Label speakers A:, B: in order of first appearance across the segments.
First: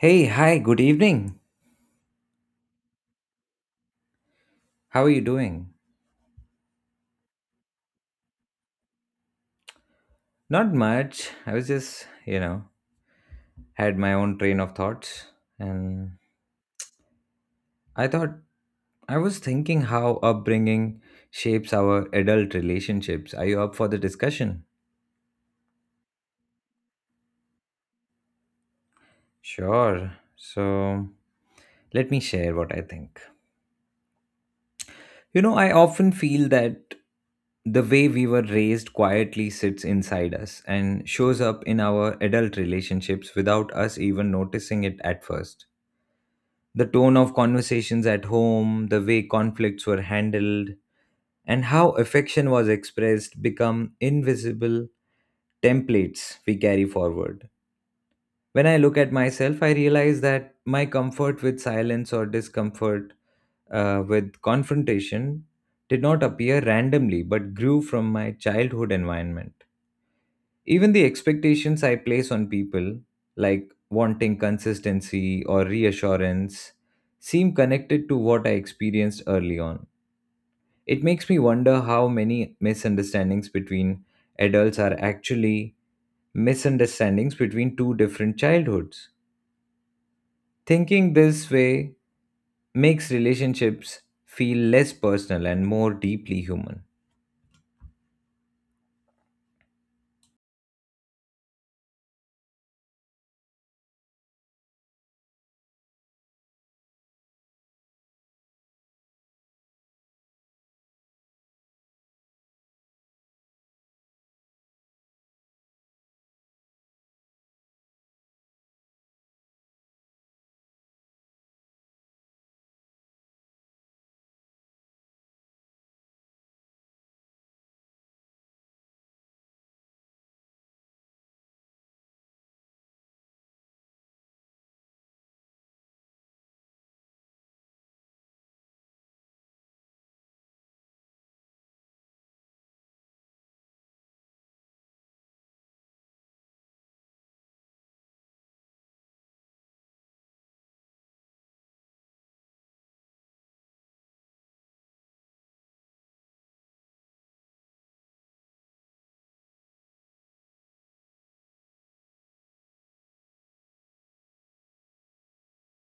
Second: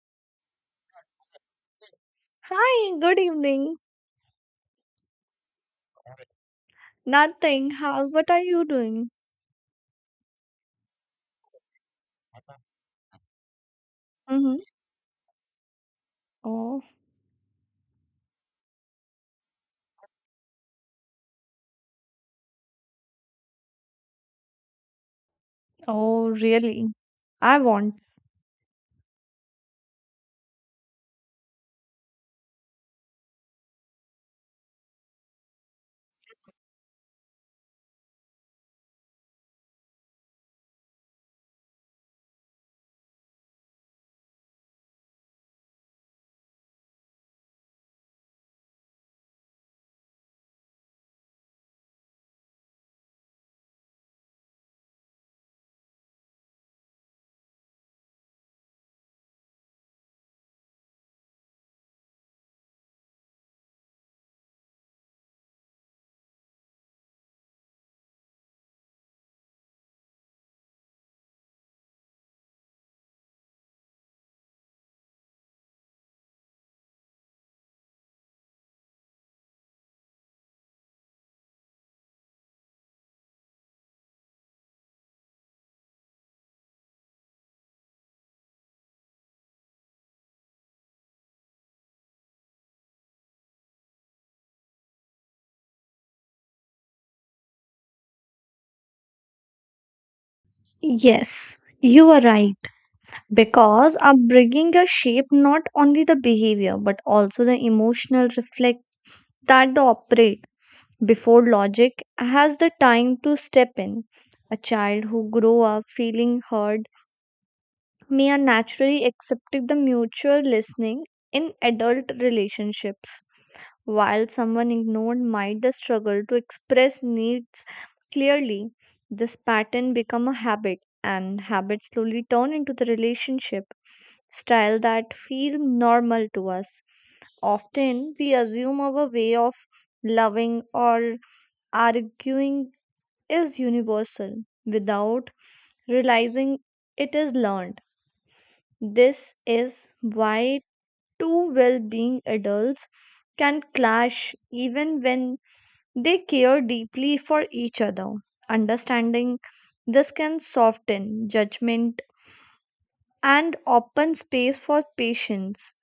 A: Hey, hi, good evening.
B: Hi, good evening.
A: How are you doing?
B: Nothing. How, what are you doing?
A: Not much. I was just, had my own
B: Mm-hmm.
A: train of thoughts. And
B: Oh,
A: I thought, I was thinking how upbringing shapes our adult relationships. Are you up for the discussion?
B: oh, really? I want.
A: Sure. So, let me share what I think. I often feel that the way we were raised quietly sits inside us and shows up in our adult relationships without us even noticing it at first. The tone of conversations at home, the way conflicts were handled, and how affection was expressed become invisible templates we carry forward. When I look at myself, I realize that my comfort with silence or discomfort with confrontation did not appear randomly but grew from my childhood environment. Even the expectations I place on people, like wanting consistency or reassurance, seem connected to what I experienced early on. It makes me wonder how many misunderstandings between adults are actually misunderstandings between two different childhoods. Thinking this way makes relationships feel less personal and more deeply human.
B: Yes, you are right. Because upbringing a shape not only the behavior but also the emotional reflex that the operate before logic has the time to step in. A child who grow up feeling hurt may are naturally accepting the mutual listening in adult relationships. While someone ignored might the struggle to express needs clearly, this pattern become a habit and habits slowly turn into the relationship style that feel normal to us. Often we assume our way of loving or arguing is universal without realizing it is learned. This is why two well being adults can clash even when they care deeply for each other. Understanding this can soften judgment and open space for patience.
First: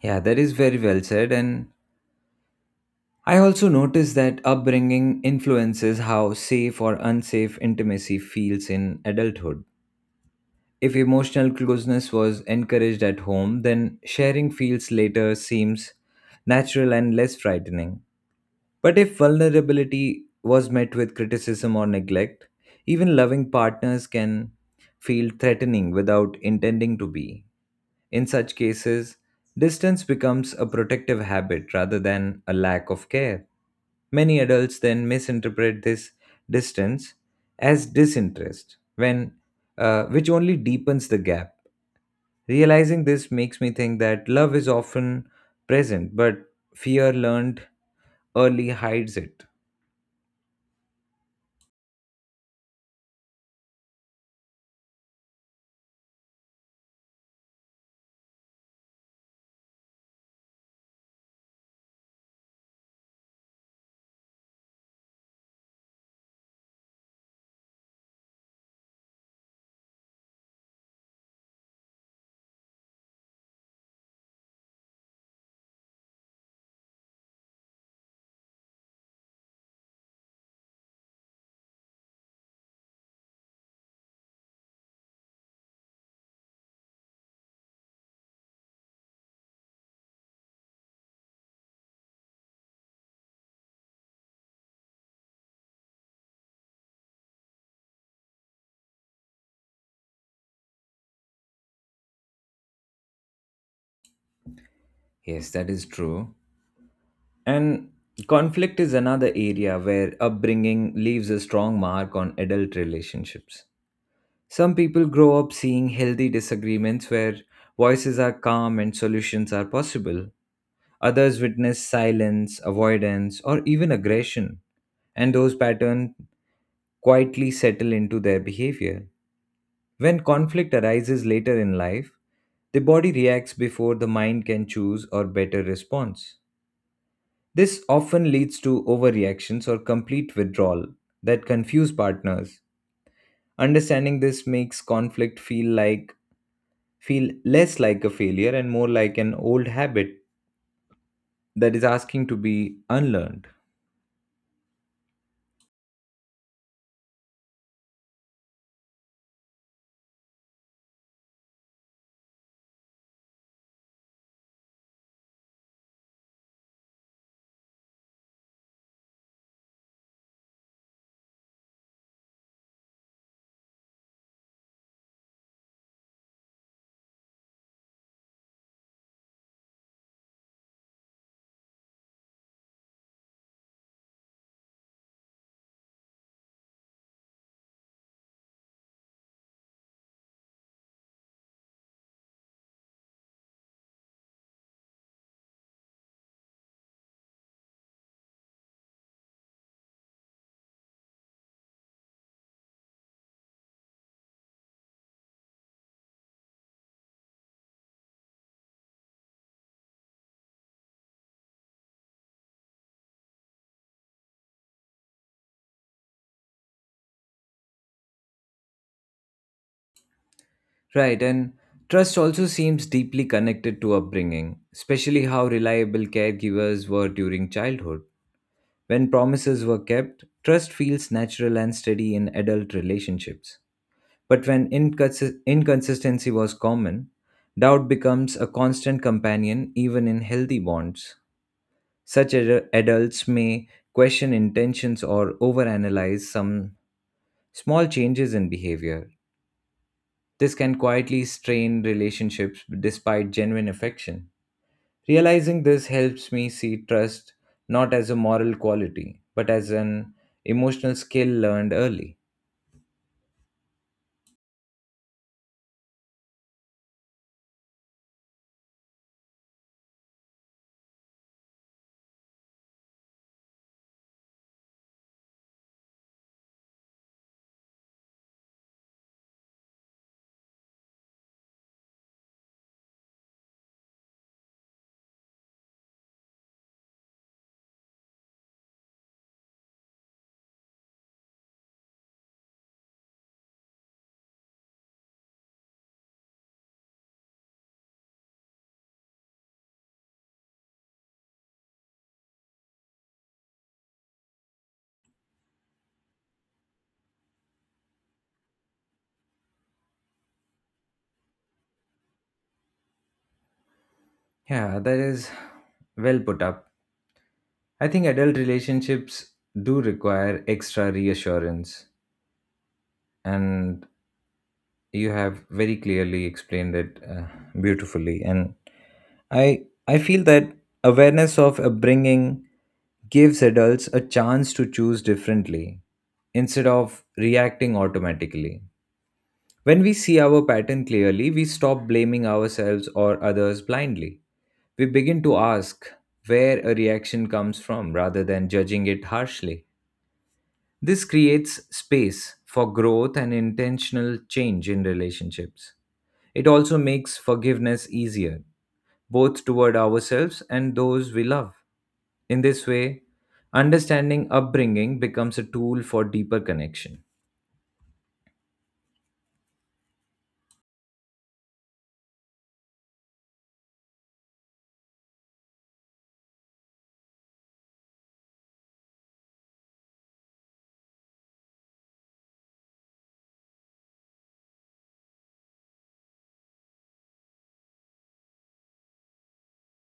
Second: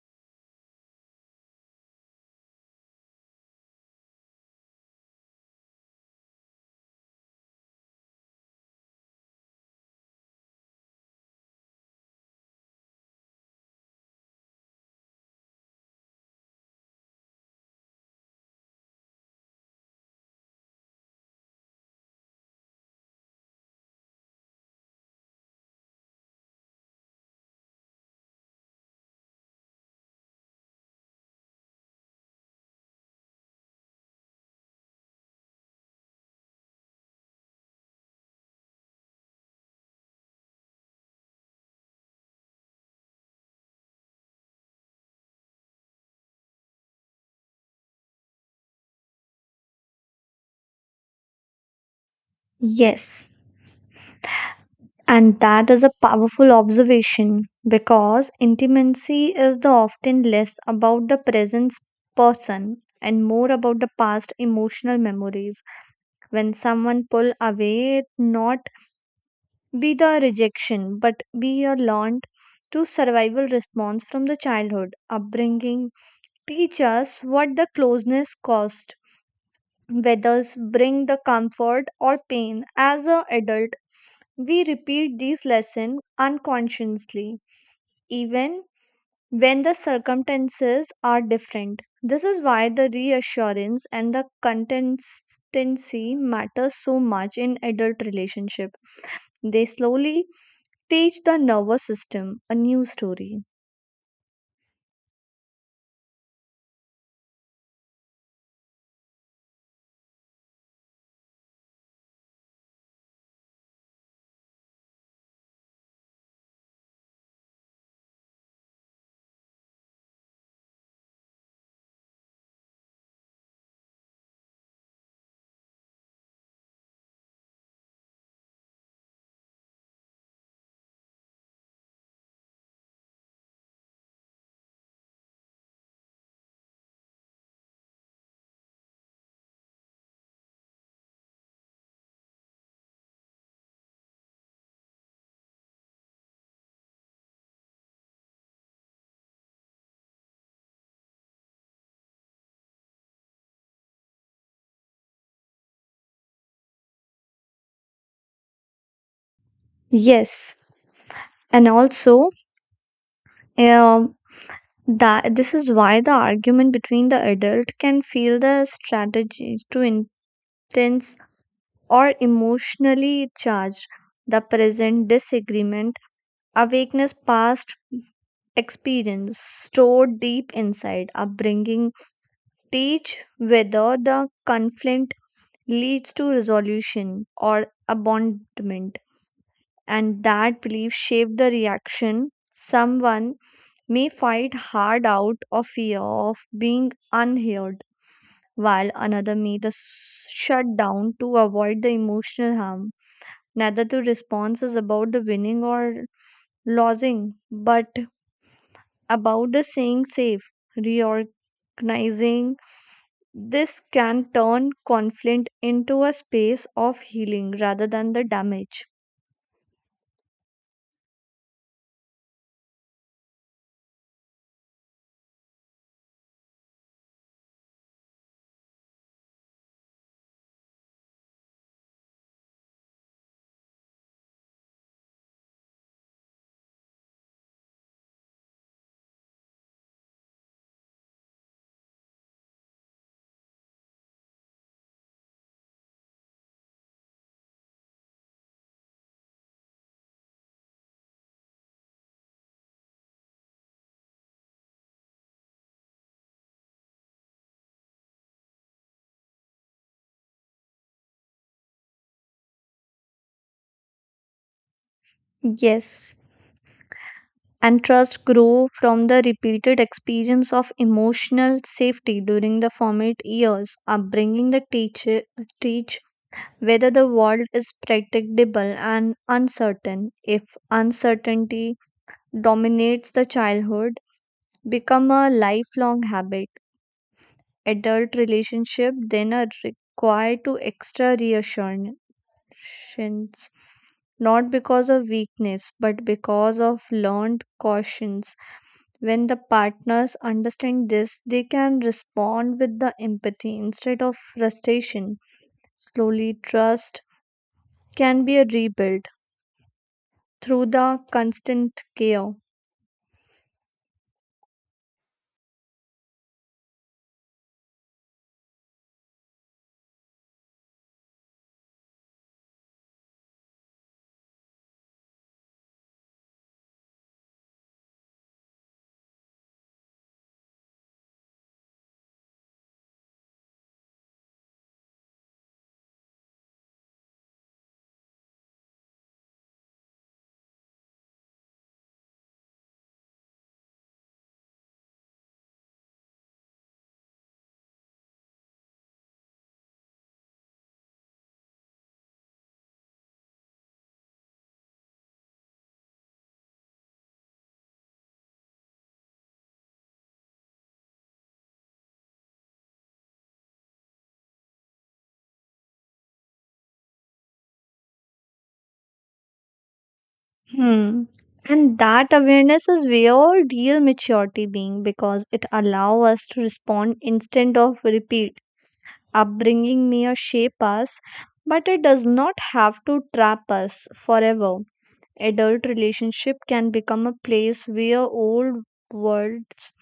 A: Yeah, that is very well said. And I also notice that upbringing influences how safe or unsafe intimacy feels in adulthood. If emotional closeness was encouraged at home, then sharing feels later seems natural and less frightening. But if vulnerability was met with criticism or neglect, even loving partners can feel threatening without intending to be. In such cases, distance becomes a protective habit rather than a lack of care. Many adults then misinterpret this distance as disinterest, which only deepens the gap. Realizing this makes me think that love is often present, but fear learned early hides it.
B: Yes, and that is a powerful observation because intimacy is the often less about the present person and more about the past emotional memories when someone pull away it not be the rejection but be a learned to survival response from the childhood upbringing teach us what the closeness cost whether bring the comfort or pain as a adult we repeat these lessons unconsciously even when the circumstances are different this is why the reassurance and the consistency matters so much in adult relationship. They slowly teach the nervous system a new story.
A: Yes, that is true. And conflict is another area where upbringing leaves a strong mark on adult relationships. Some people grow up seeing healthy disagreements where voices are calm and solutions are possible. Others witness silence, avoidance, or even aggression, and those patterns quietly settle into their behavior. When conflict arises later in life, the body reacts before the mind can choose or better response. This often leads to overreactions or complete withdrawal that confuse partners. Understanding this makes conflict feel less like a failure and more like an old habit that is asking to be unlearned.
B: Yes, and also um, that this is why the argument between the adult can feel the strategies too intense or emotionally charged. The present disagreement, awakeness, past experience stored deep inside upbringing teach whether the conflict leads to resolution or abandonment. And that belief shaped the reaction. Someone may fight hard out of fear of being unheard, while another may just shut down to avoid the emotional harm. Neither two response is about the winning or losing, but about the staying safe, reorganizing. This can turn conflict into a space of healing rather than the damage.
A: Right, and trust also seems deeply connected to upbringing, especially how reliable caregivers were during childhood. When promises were kept, trust feels natural and steady in adult relationships. But when inconsistency was common, doubt becomes a constant companion even in healthy bonds. Such adults may question intentions or overanalyze some small changes in behavior. This can quietly strain relationships despite genuine affection. Realizing this helps me see trust not as a moral quality, but as an emotional skill learned early.
B: Yes, and trust grow from the repeated experience of emotional safety during the formative years upbringing the teacher teach whether the world is predictable and uncertain if uncertainty dominates the childhood become a lifelong habit adult relationship then are required to extra reassurance not because of weakness but because of learned cautions when the partners understand this, they can respond with the empathy instead of frustration. Slowly, trust can be rebuilt through the constant care.
A: Yeah, that is well put up. I think adult relationships do require extra reassurance and you have very clearly explained it beautifully, and i I feel that awareness of upbringing gives adults a chance to choose differently instead of reacting automatically. When we see our pattern clearly, we stop blaming ourselves or others blindly. We begin to ask where a reaction comes from rather than judging it harshly. This creates space for growth and intentional change in relationships. It also makes forgiveness easier, both toward ourselves and those we love. In this way, understanding upbringing becomes a tool for deeper connection.
B: Hmm. And that awareness is where real maturity being because it allows us to respond instead of repeat. Upbringing may shape us, but it does not have to trap us forever. Adult relationship can become a place where old words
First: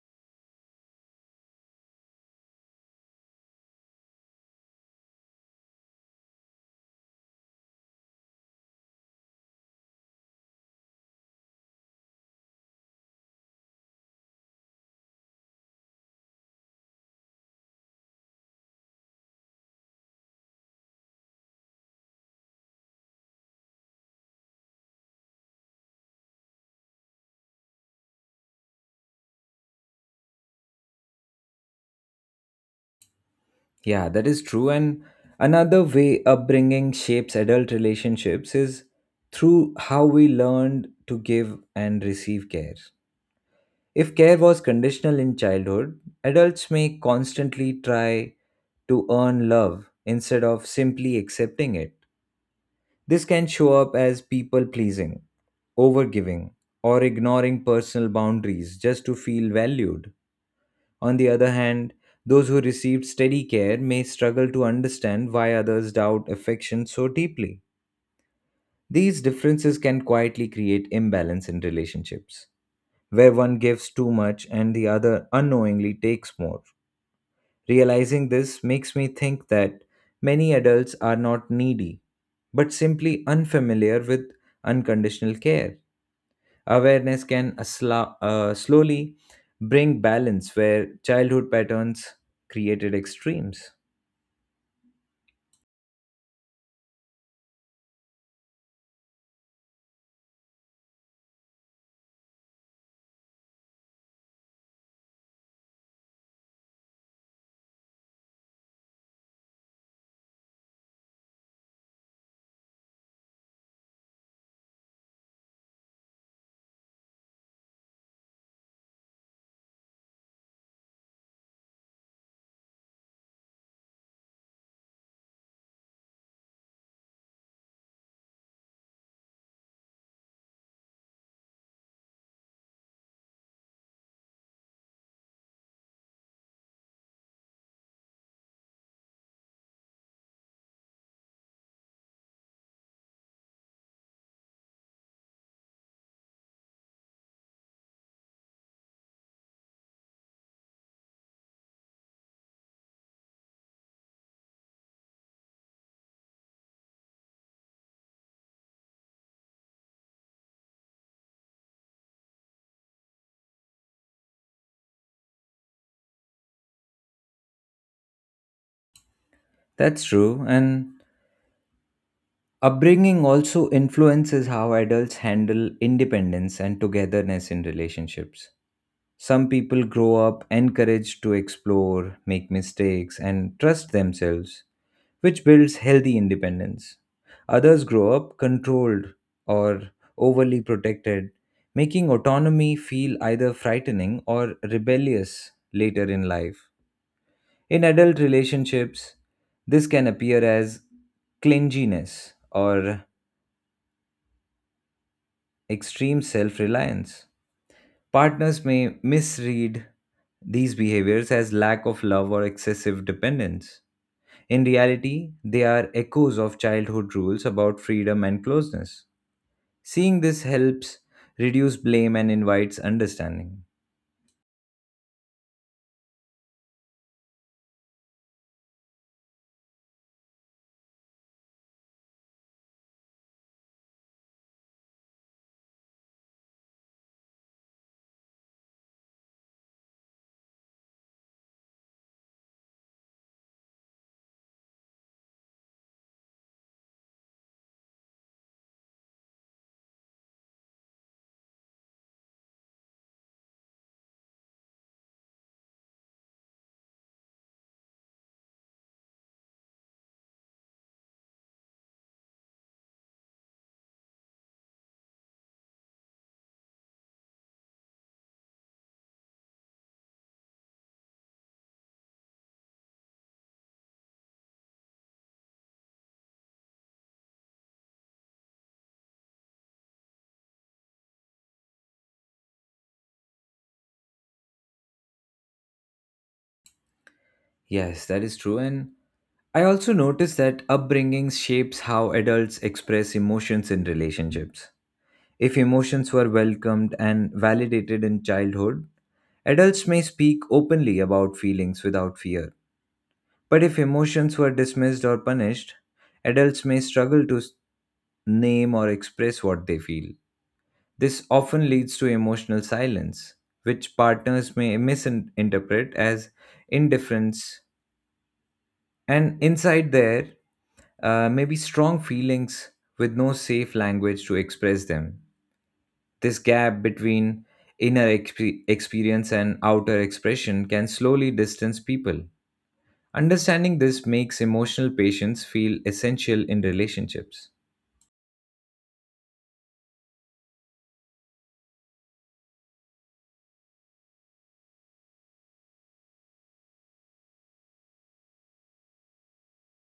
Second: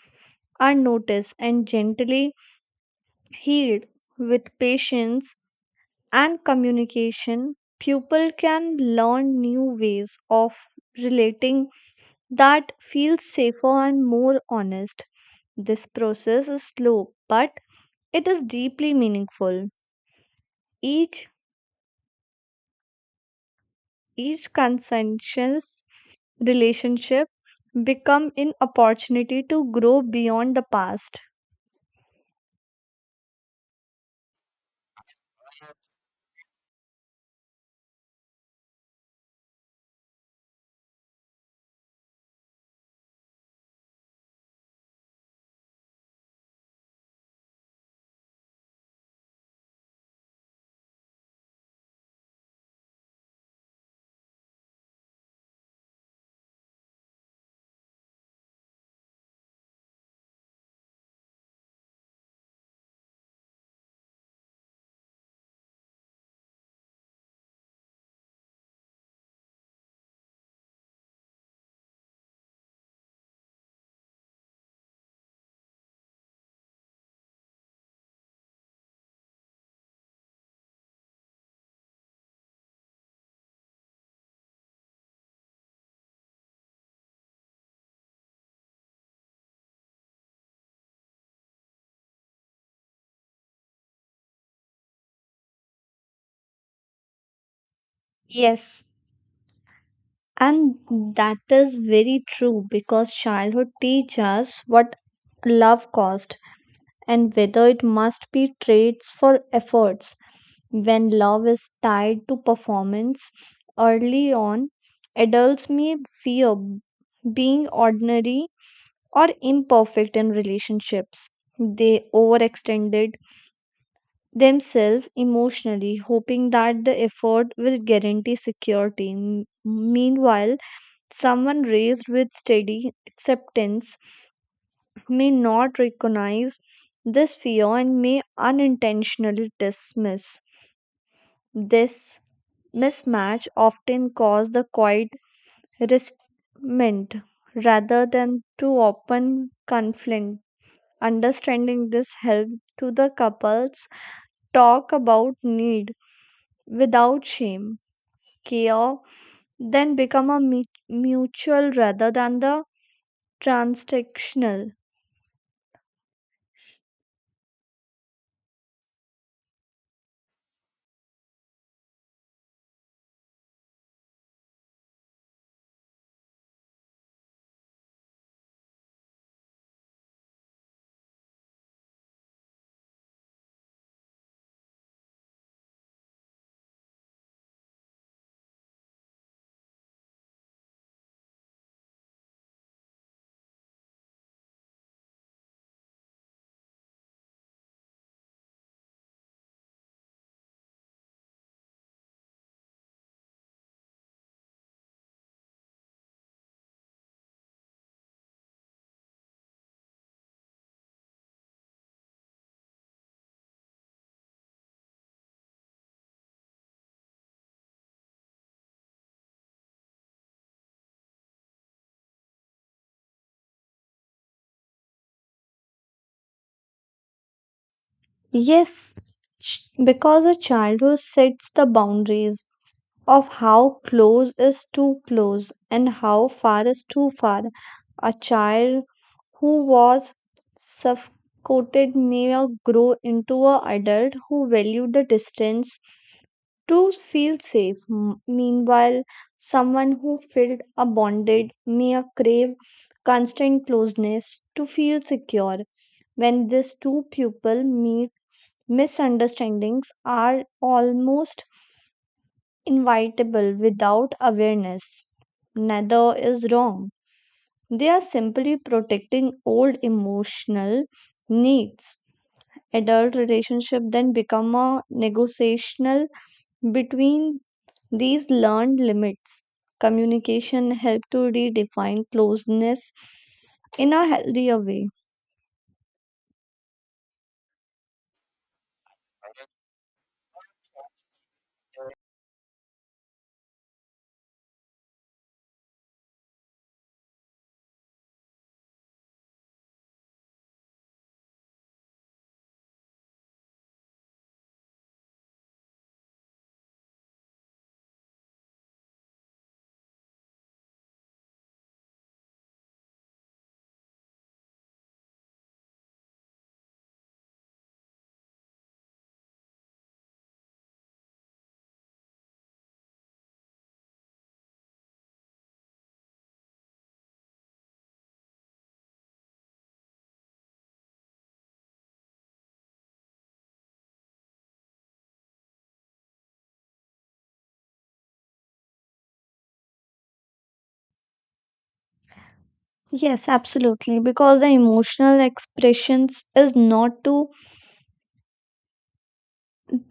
B: are noticed and gently healed with patience and communication people can learn new ways of relating that feel safer and more honest this process is slow but it is deeply meaningful each each conscientious relationship become an opportunity to grow beyond the past.
A: Yeah, that is true. And another way upbringing shapes adult relationships is through how we learned to give and receive care. If care was conditional in childhood, adults may constantly try to earn love instead of simply accepting it. This can show up as people pleasing, overgiving, or ignoring personal boundaries just to feel valued. On the other hand, those who received steady care may struggle to understand why others doubt affection so deeply. These differences can quietly create imbalance in relationships, where one gives too much and the other unknowingly takes more. Realizing this makes me think that many adults are not needy, but simply unfamiliar with unconditional care. Awareness can slowly bring balance where childhood patterns created extremes.
B: Yes, and that is very true because childhood teaches us what love cost and whether it must be trades for efforts. When love is tied to performance early on, adults may fear being ordinary or imperfect in relationships. They overextended themselves emotionally, hoping that the effort will guarantee security. Meanwhile, someone raised with steady acceptance may not recognize this fear and may unintentionally dismiss this mismatch often cause the quiet resentment rather than to open conflict. Understanding this helped to the couples talk about need without shame. Care then become a mutual rather than the transactional.
A: That's true, and upbringing also influences how adults handle independence and togetherness in relationships. Some people grow up encouraged to explore, make mistakes, and trust themselves, which builds healthy independence. Others grow up controlled or overly protected, making autonomy feel either frightening or rebellious later in life. In adult relationships, this can appear as clinginess or extreme self reliance. Partners may misread these behaviors as lack of love or excessive dependence. In reality, they are echoes of childhood rules about freedom and closeness. Seeing this helps reduce blame and invites understanding.
B: Yes, because a child who sets the boundaries of how close is too close and how far is too far. A child who was suffocated may now grow into an adult who valued the distance to feel safe. Meanwhile, someone who felt abandoned may a crave constant closeness to feel secure. When these two people meet, misunderstandings are almost inevitable without awareness. Neither is wrong. They are simply protecting old emotional needs. Adult relationship then become a negotiational between these learned limits. Communication help to redefine closeness in a healthier way.
A: Yes, that is true. And I also notice that upbringing shapes how adults express emotions in relationships. If emotions were welcomed and validated in childhood, adults may speak openly about feelings without fear. But if emotions were dismissed or punished, adults may struggle to name or express what they feel. This often leads to emotional silence, which partners may misinterpret as indifference. And inside there may be strong feelings with no safe language to express them. This gap between experience and outer expression can slowly distance people. Understanding this makes emotional patience feel essential in relationships.
B: Yes, absolutely. Because the emotional expressions is not to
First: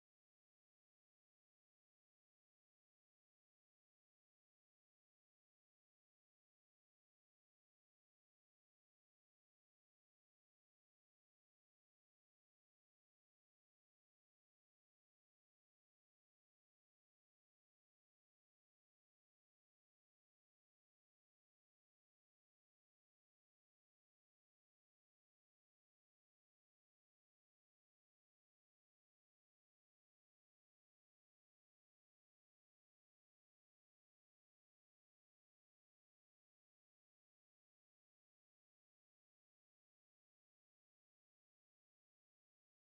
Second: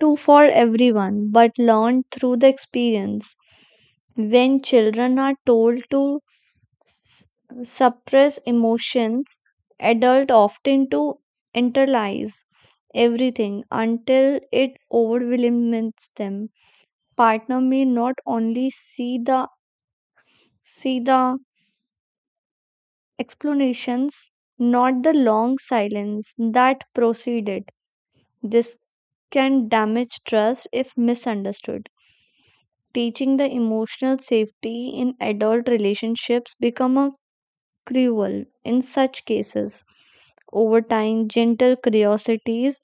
B: to for everyone, but learned through the experience. When children are told to s- suppress emotions, adults often to internalize everything until it overwhelms them. Partner may not only see the explanations, not the long silence that proceeded. This can damage trust if misunderstood. Teaching the emotional safety in adult relationships become a cruel in such cases over time gentle curiosities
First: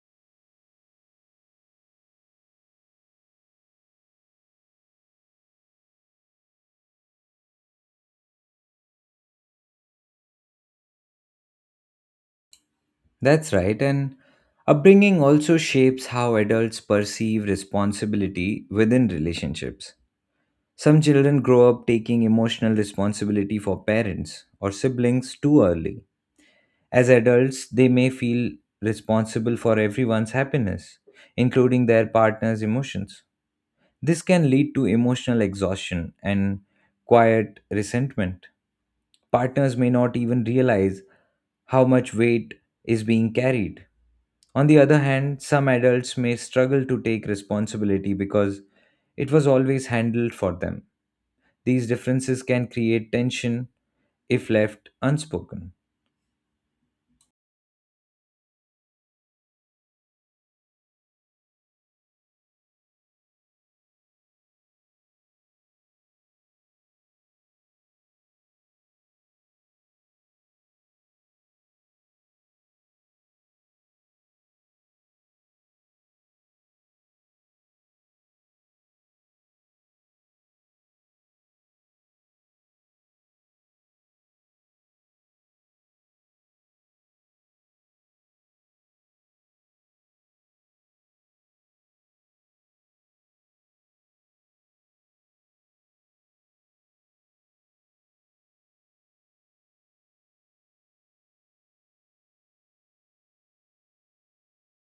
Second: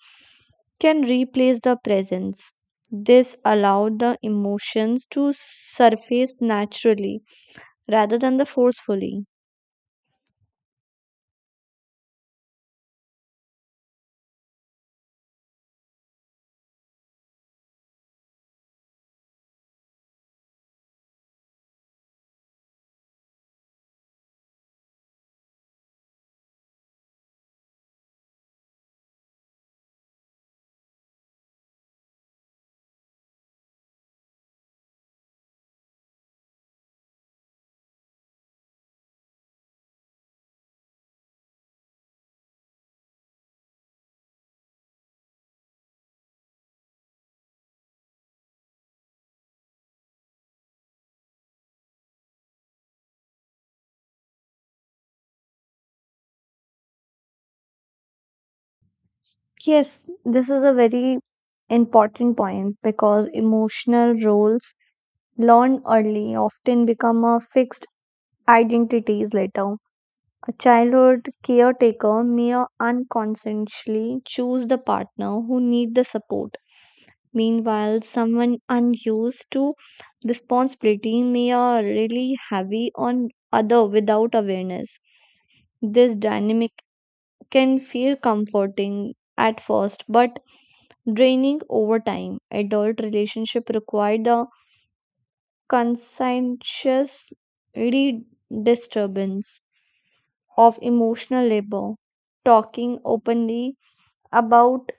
B: can replace the presence this allowed the emotions to surface naturally rather than the forcefully.
A: That's right, and upbringing also shapes how adults perceive responsibility within relationships. Some children grow up taking emotional responsibility for parents or siblings too early. As adults, they may feel responsible for everyone's happiness, including their partner's emotions. This can lead to emotional exhaustion and quiet resentment. Partners may not even realize how much weight is being carried. On the other hand, some adults may struggle to take responsibility because it was always handled for them. These differences can create tension if left unspoken.
B: Yes, this is a very important point because emotional roles learned early often become a fixed identities later. A childhood caretaker may unconsciously choose the partner who need the support. Meanwhile, someone unused to responsibility may are really heavy on other without awareness. This dynamic can feel comforting at first but draining over time. Adult relationship require the conscientious re- disturbance of emotional labor. Talking openly about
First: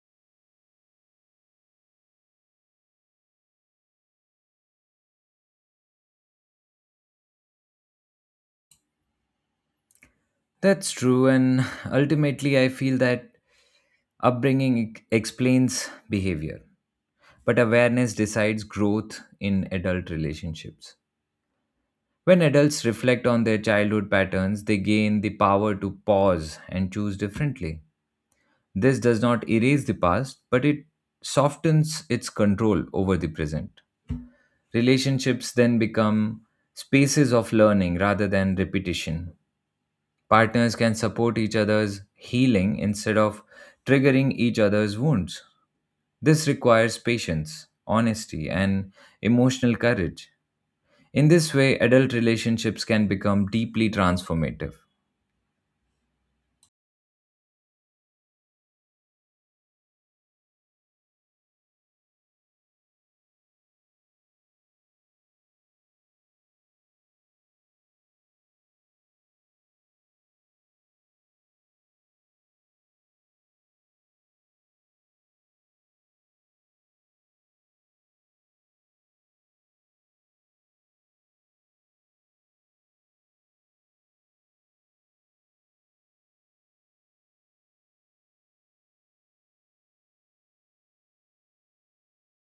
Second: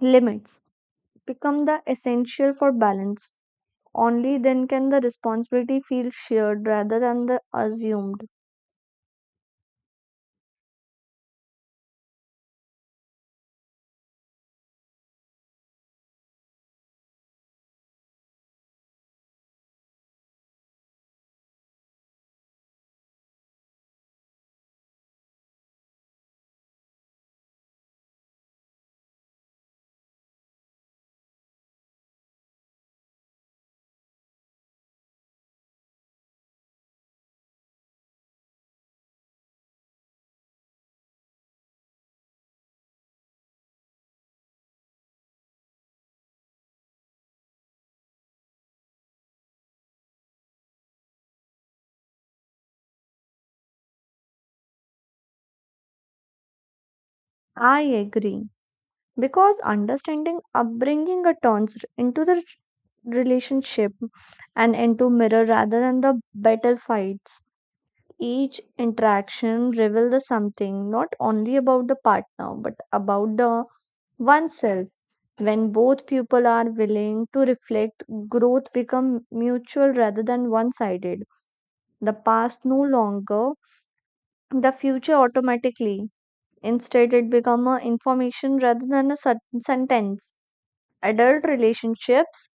B: limits become the essential for balance. Only then can the responsibility feel shared rather than the assumed.
A: That's true, and ultimately, I feel that upbringing explains behavior, but awareness decides growth in adult relationships. When adults reflect on their childhood patterns, they gain the power to pause and choose differently. This does not erase the past, but it softens its control over the present. Relationships then become spaces of learning rather than repetition. Partners can support each other's healing instead of triggering each other's wounds. This requires patience, honesty, and emotional courage. In this way, adult relationships can become deeply transformative.
B: I agree because understanding upbringing turns into the relationship and into mirror rather than the battle fights each interaction reveals something not only about the partner but about the oneself. When both people are willing to reflect, growth becomes mutual rather than one sided. The past no longer the future automatically. Instead, it becomes a information rather than a certain sentence. Adult relationships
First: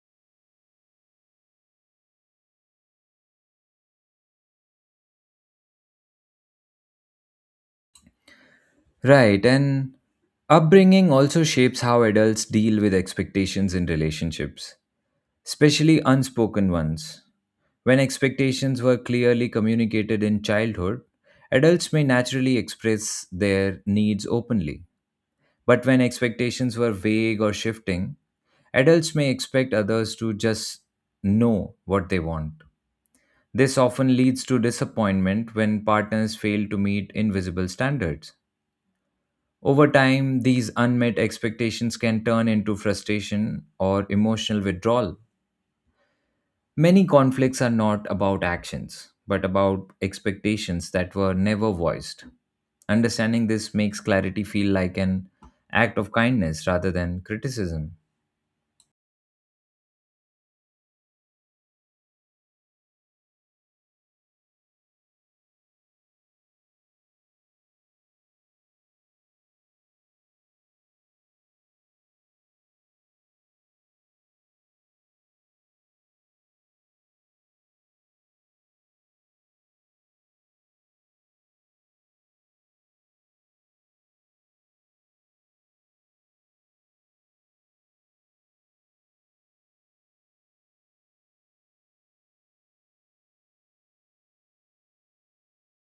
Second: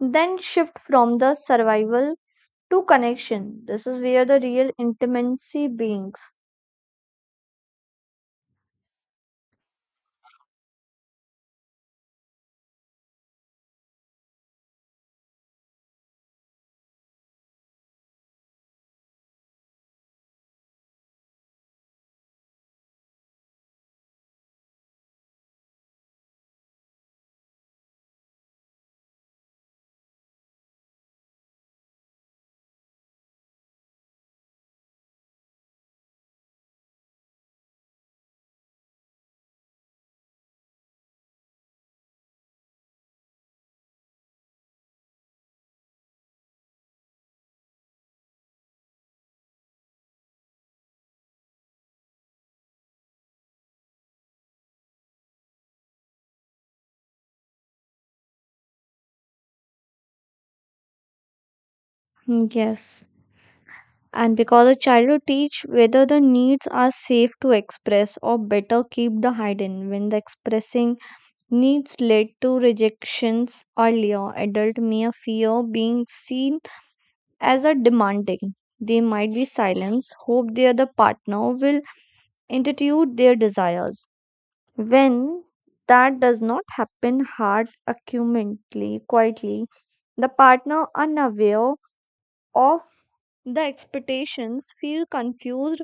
B: then shift from the survival to connection. This is where the real intimacy begins.
A: Right, and upbringing also shapes how adults deal with expectations in relationships, especially unspoken ones. When expectations were clearly communicated in childhood, adults may naturally express their needs openly. But when expectations were vague or shifting, adults may expect others to just know what they want. This often leads to disappointment when partners fail to meet invisible standards. Over time, these unmet expectations can turn into frustration or emotional withdrawal. Many conflicts are not about actions, but about expectations that were never voiced. Understanding this makes clarity feel like an act of kindness rather than criticism.
B: Yes, and because a child will teach whether the needs are safe to express or better keep the hidden when the expressing needs led to rejections earlier adult may fear being seen as a demanding they might be silenced hope their the partner will institute their desires when that does not happen hard accurately quietly the partner unaware of the expectations feel confused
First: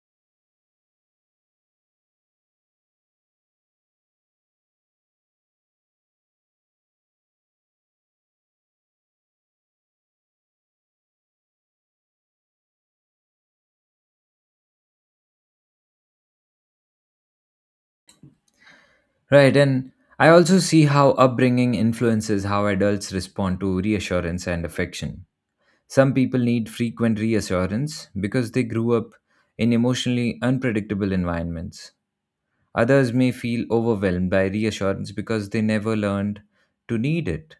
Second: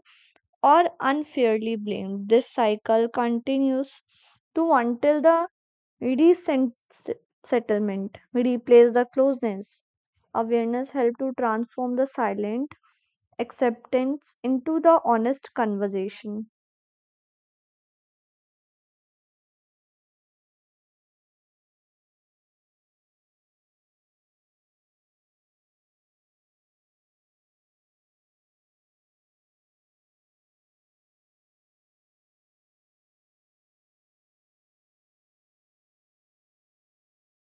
B: or unfairly blamed. This cycle continues to until the recent settlement replace the closeness. Awareness help to transform the silent acceptance into the honest conversation.
A: Right, and I also see how upbringing influences how adults respond to reassurance and affection. Some people need frequent reassurance because they grew up in emotionally unpredictable environments. Others may feel overwhelmed by reassurance because they never learned to need it.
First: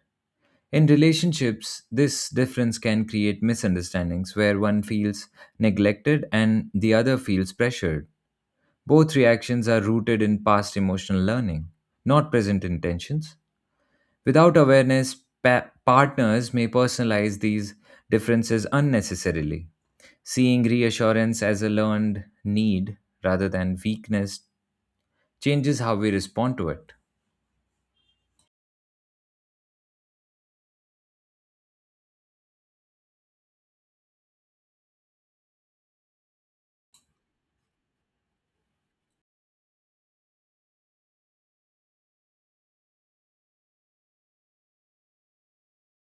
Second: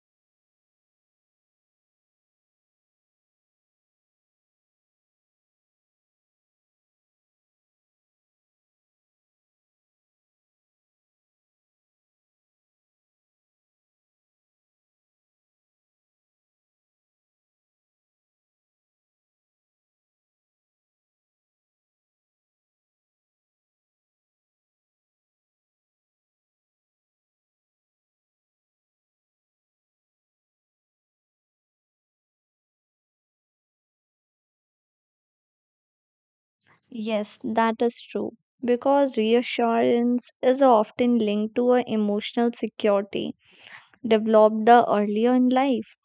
A: In relationships, this difference can create misunderstandings where one feels neglected and the other feels pressured. Both reactions are rooted in past emotional learning, not present intentions. Without awareness, partners may personalize these differences unnecessarily. Seeing reassurance as a learned need rather than weakness changes how we respond to it.
B: Yes, that is true. Because reassurance is often linked to a emotional security developed the earlier in life.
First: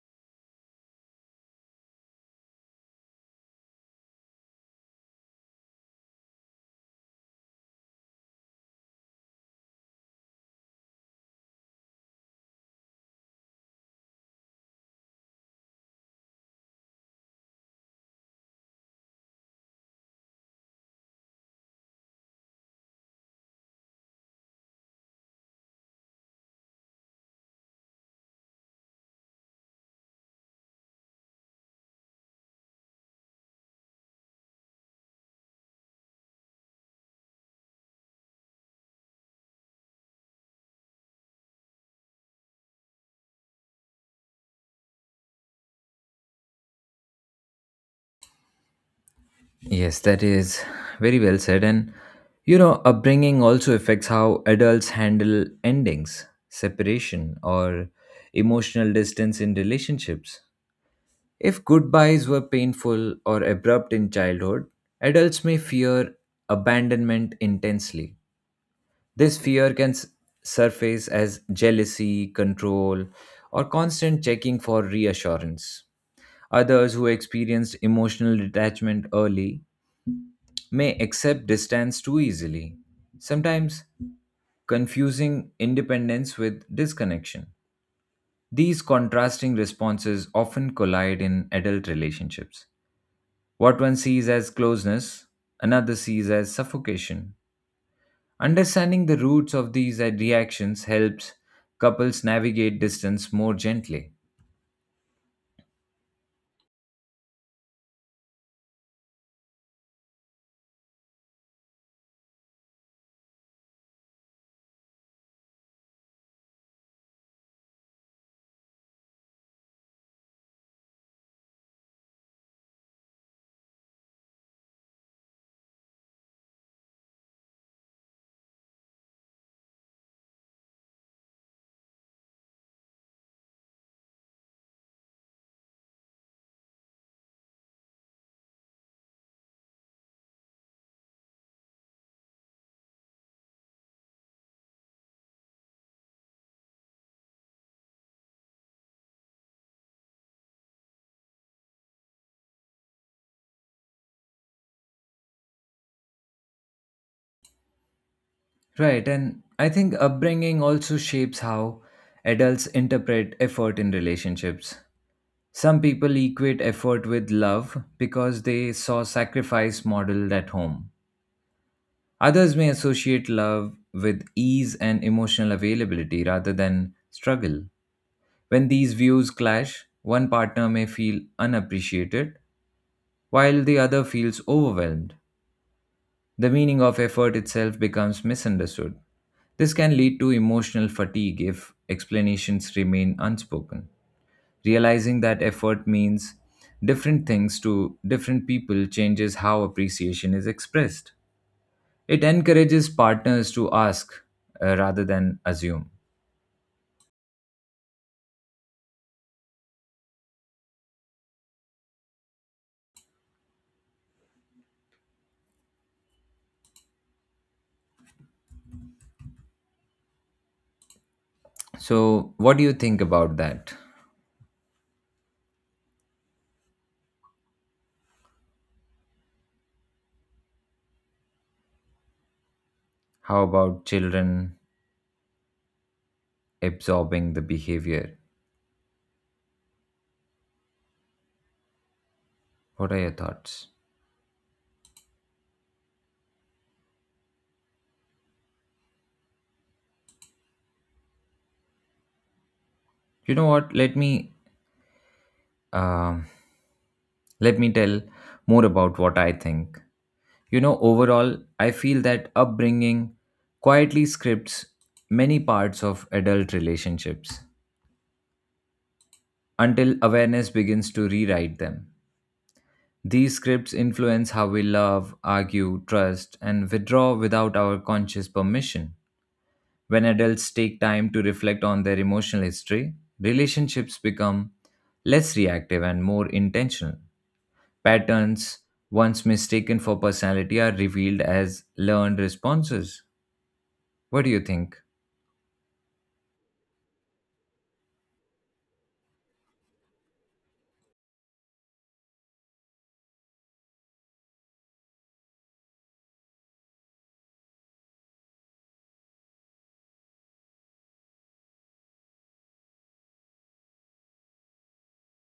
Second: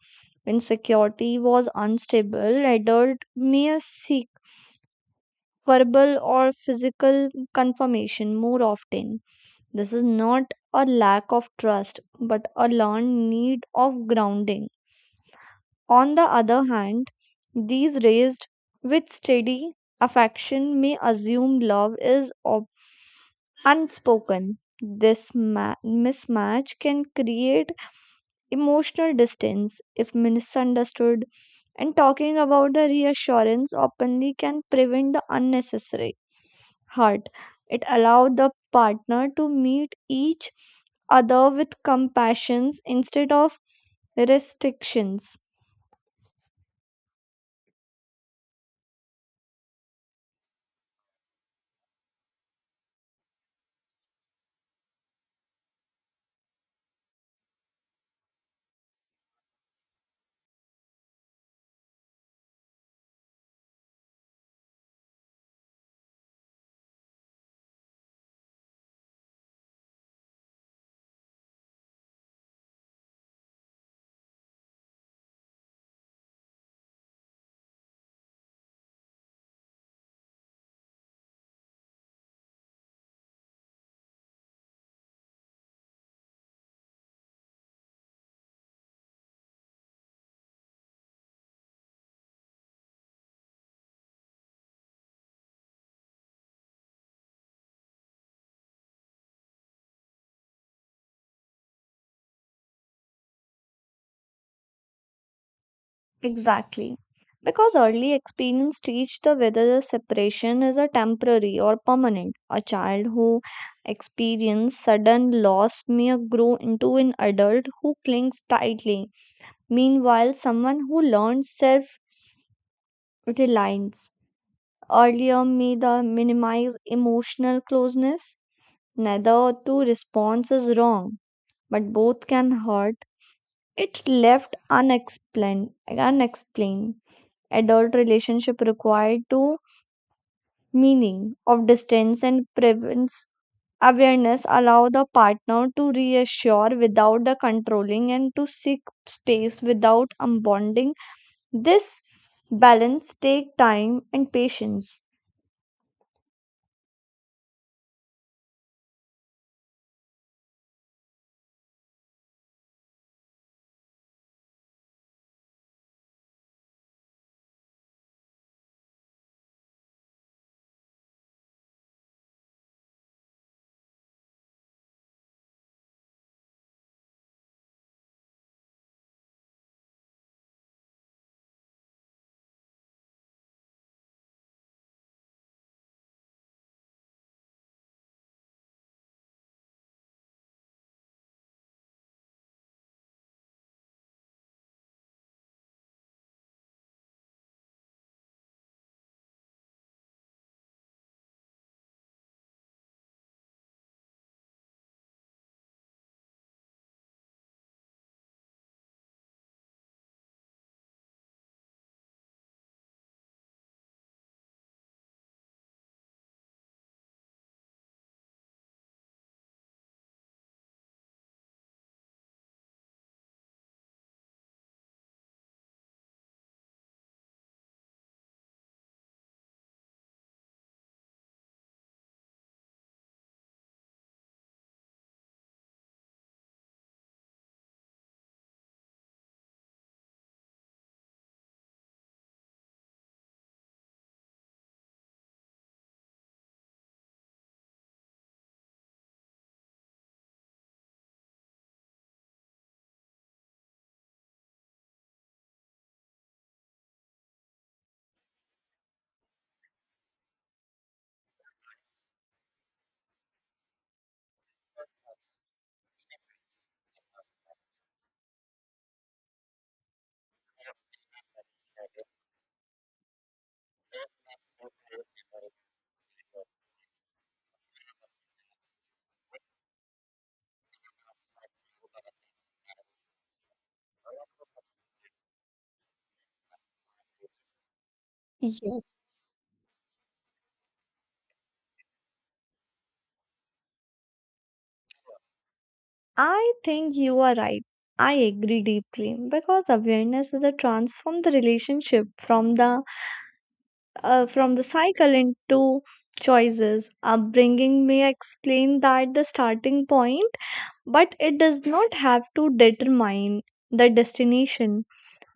B: When security was unstable, adult may seek verbal or physical confirmation more often. This is not a lack of trust, but a learned need of grounding. On the other hand, these raised with steady affection may assume love is unspoken. This mismatch can create emotional distance if misunderstood, and talking about the reassurance openly can prevent the unnecessary heart. It allowed the partner to meet each other with compassions instead of restrictions.
A: Yes, that is very well said. And upbringing also affects how adults handle endings, separation, or emotional distance in relationships. If goodbyes were painful or abrupt in childhood, adults may fear abandonment intensely. This fear can surface as jealousy, control, or constant checking for reassurance. Others who experienced emotional detachment early may accept distance too easily, sometimes confusing independence with disconnection. These contrasting responses often collide in adult relationships. What one sees as closeness, another sees as suffocation. Understanding the roots of these reactions helps couples navigate distance more gently.
B: Exactly. Because early experience teach the whether the separation is a temporary or permanent. A child who experiences sudden loss may grow into an adult who clings tightly. Meanwhile, someone who learns self reliance earlier may the minimize emotional closeness. Neither two response is wrong, but both can hurt. It left unexplained. Adult relationship required to meaning of distance and prevents awareness allow the partner to reassure without the controlling and to seek space without unbonding. This balance take time and patience.
A: Right, and I think upbringing also shapes how adults interpret effort in relationships. Some people equate effort with love because they saw sacrifice modeled at home. Others may associate love with ease and emotional availability rather than struggle. When these views clash, one partner may feel unappreciated while the other feels overwhelmed. The meaning of effort itself becomes misunderstood. This can lead to emotional fatigue if explanations remain unspoken. Realizing that effort means different things to different people changes how appreciation is expressed. It encourages partners to ask rather than assume. So, what do you think about that? How about children absorbing the behavior? What are your thoughts? You know what? Um let me tell more about what I think. Overall, I feel that upbringing quietly scripts many parts of adult relationships until awareness begins to rewrite them. These scripts influence how we love, argue, trust, and withdraw without our conscious permission. When adults take time to reflect on their emotional history, relationships become less reactive and more intentional. Patterns,
B: Yes.
A: once mistaken for personality, are revealed as learned responses. What do you think?
B: I think you are right. I agree deeply because awareness is a transform the relationship from the cycle into choices. Upbringing may explain that the starting point, but it does not have to determine the destination.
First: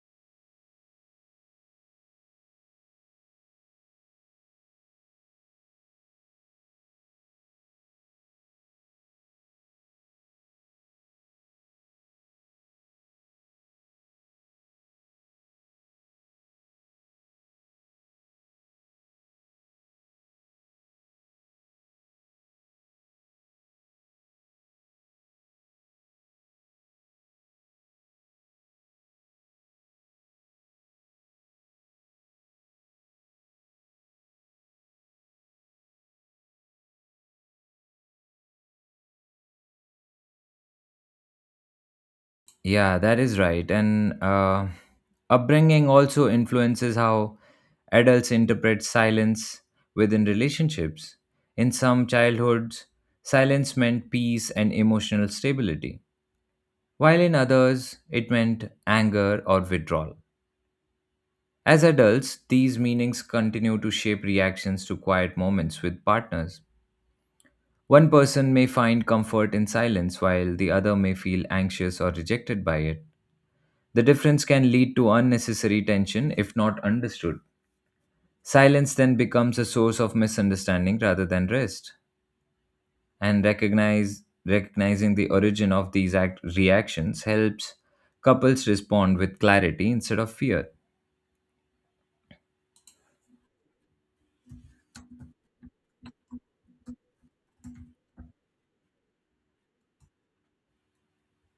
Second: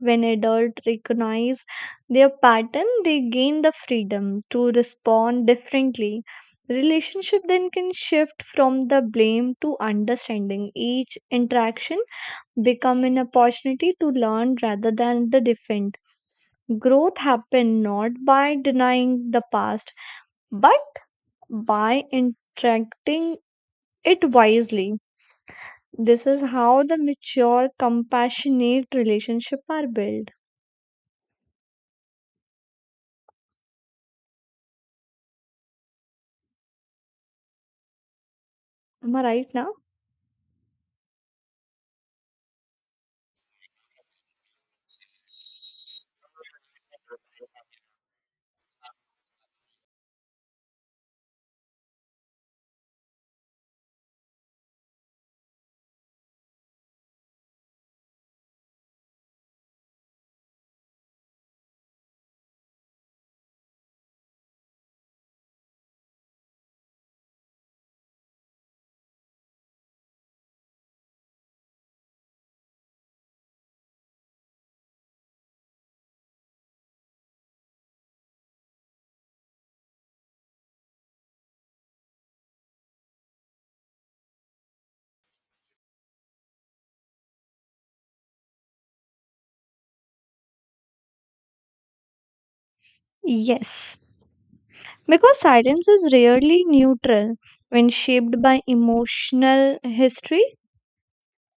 B: When adults recognize their pattern, they gain the freedom to respond differently. Relationship then can shift from the blame to understanding each interaction become an opportunity to learn rather than the defend. Growth happens not by denying the past, but by interacting it wisely. This is how the mature, compassionate relationship are built. Am I right now?
A: Yeah, that is right. And upbringing also influences how adults interpret silence within relationships. In some childhoods, silence meant peace and emotional stability, while in others, it meant anger or withdrawal. As adults, these meanings continue to shape reactions to quiet moments with partners. One person may find comfort in silence, while the other may feel anxious or rejected by it. The difference can lead to unnecessary tension if not understood. Silence then becomes a source of misunderstanding rather than rest. And recognizing the origin of these reactions helps couples respond with clarity instead of fear.
B: Yes. Because silence is rarely neutral when shaped by emotional history.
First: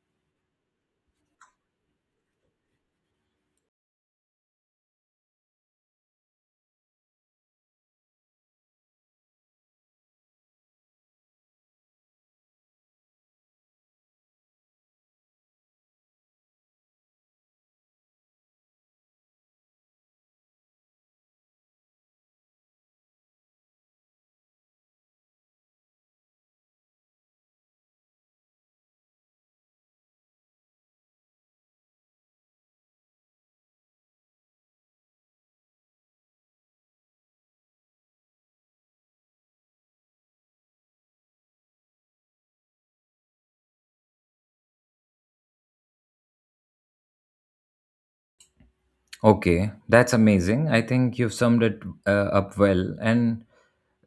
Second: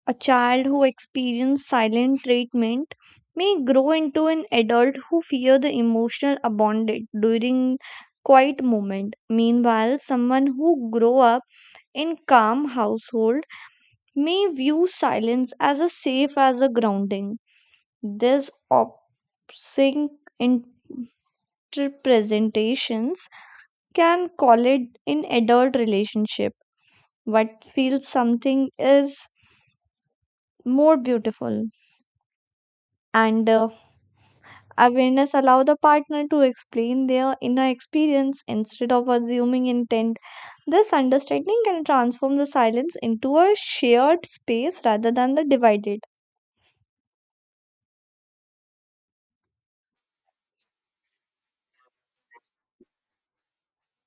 B: A child who experiences silent treatment may grow into an adult who fears the emotional abandonment during quiet moment. Meanwhile, someone who grow up in calm household may view silence as a safe as a grounding. This opposing interpretations can collide in adult relationship. What feels something is more beautiful and awareness allows the partner to explain their inner experience instead of assuming intent. This understanding can transform the silence into a shared space rather than the divided.
A: Okay, that's amazing. I think you've summed it up well. And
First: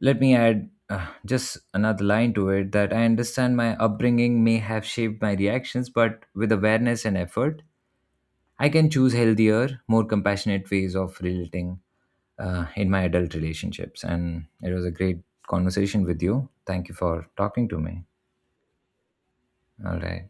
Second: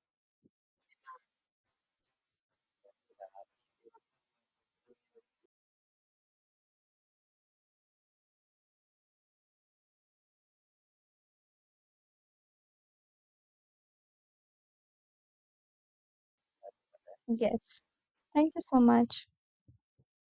A: let me add just another line to it that I understand my upbringing may have shaped my reactions, but with awareness and effort, I can choose healthier, more compassionate ways of relating in my adult relationships. And it was a great conversation with you. Thank you for talking to
B: Yes.
A: me.
B: Thank you so much.
A: All right.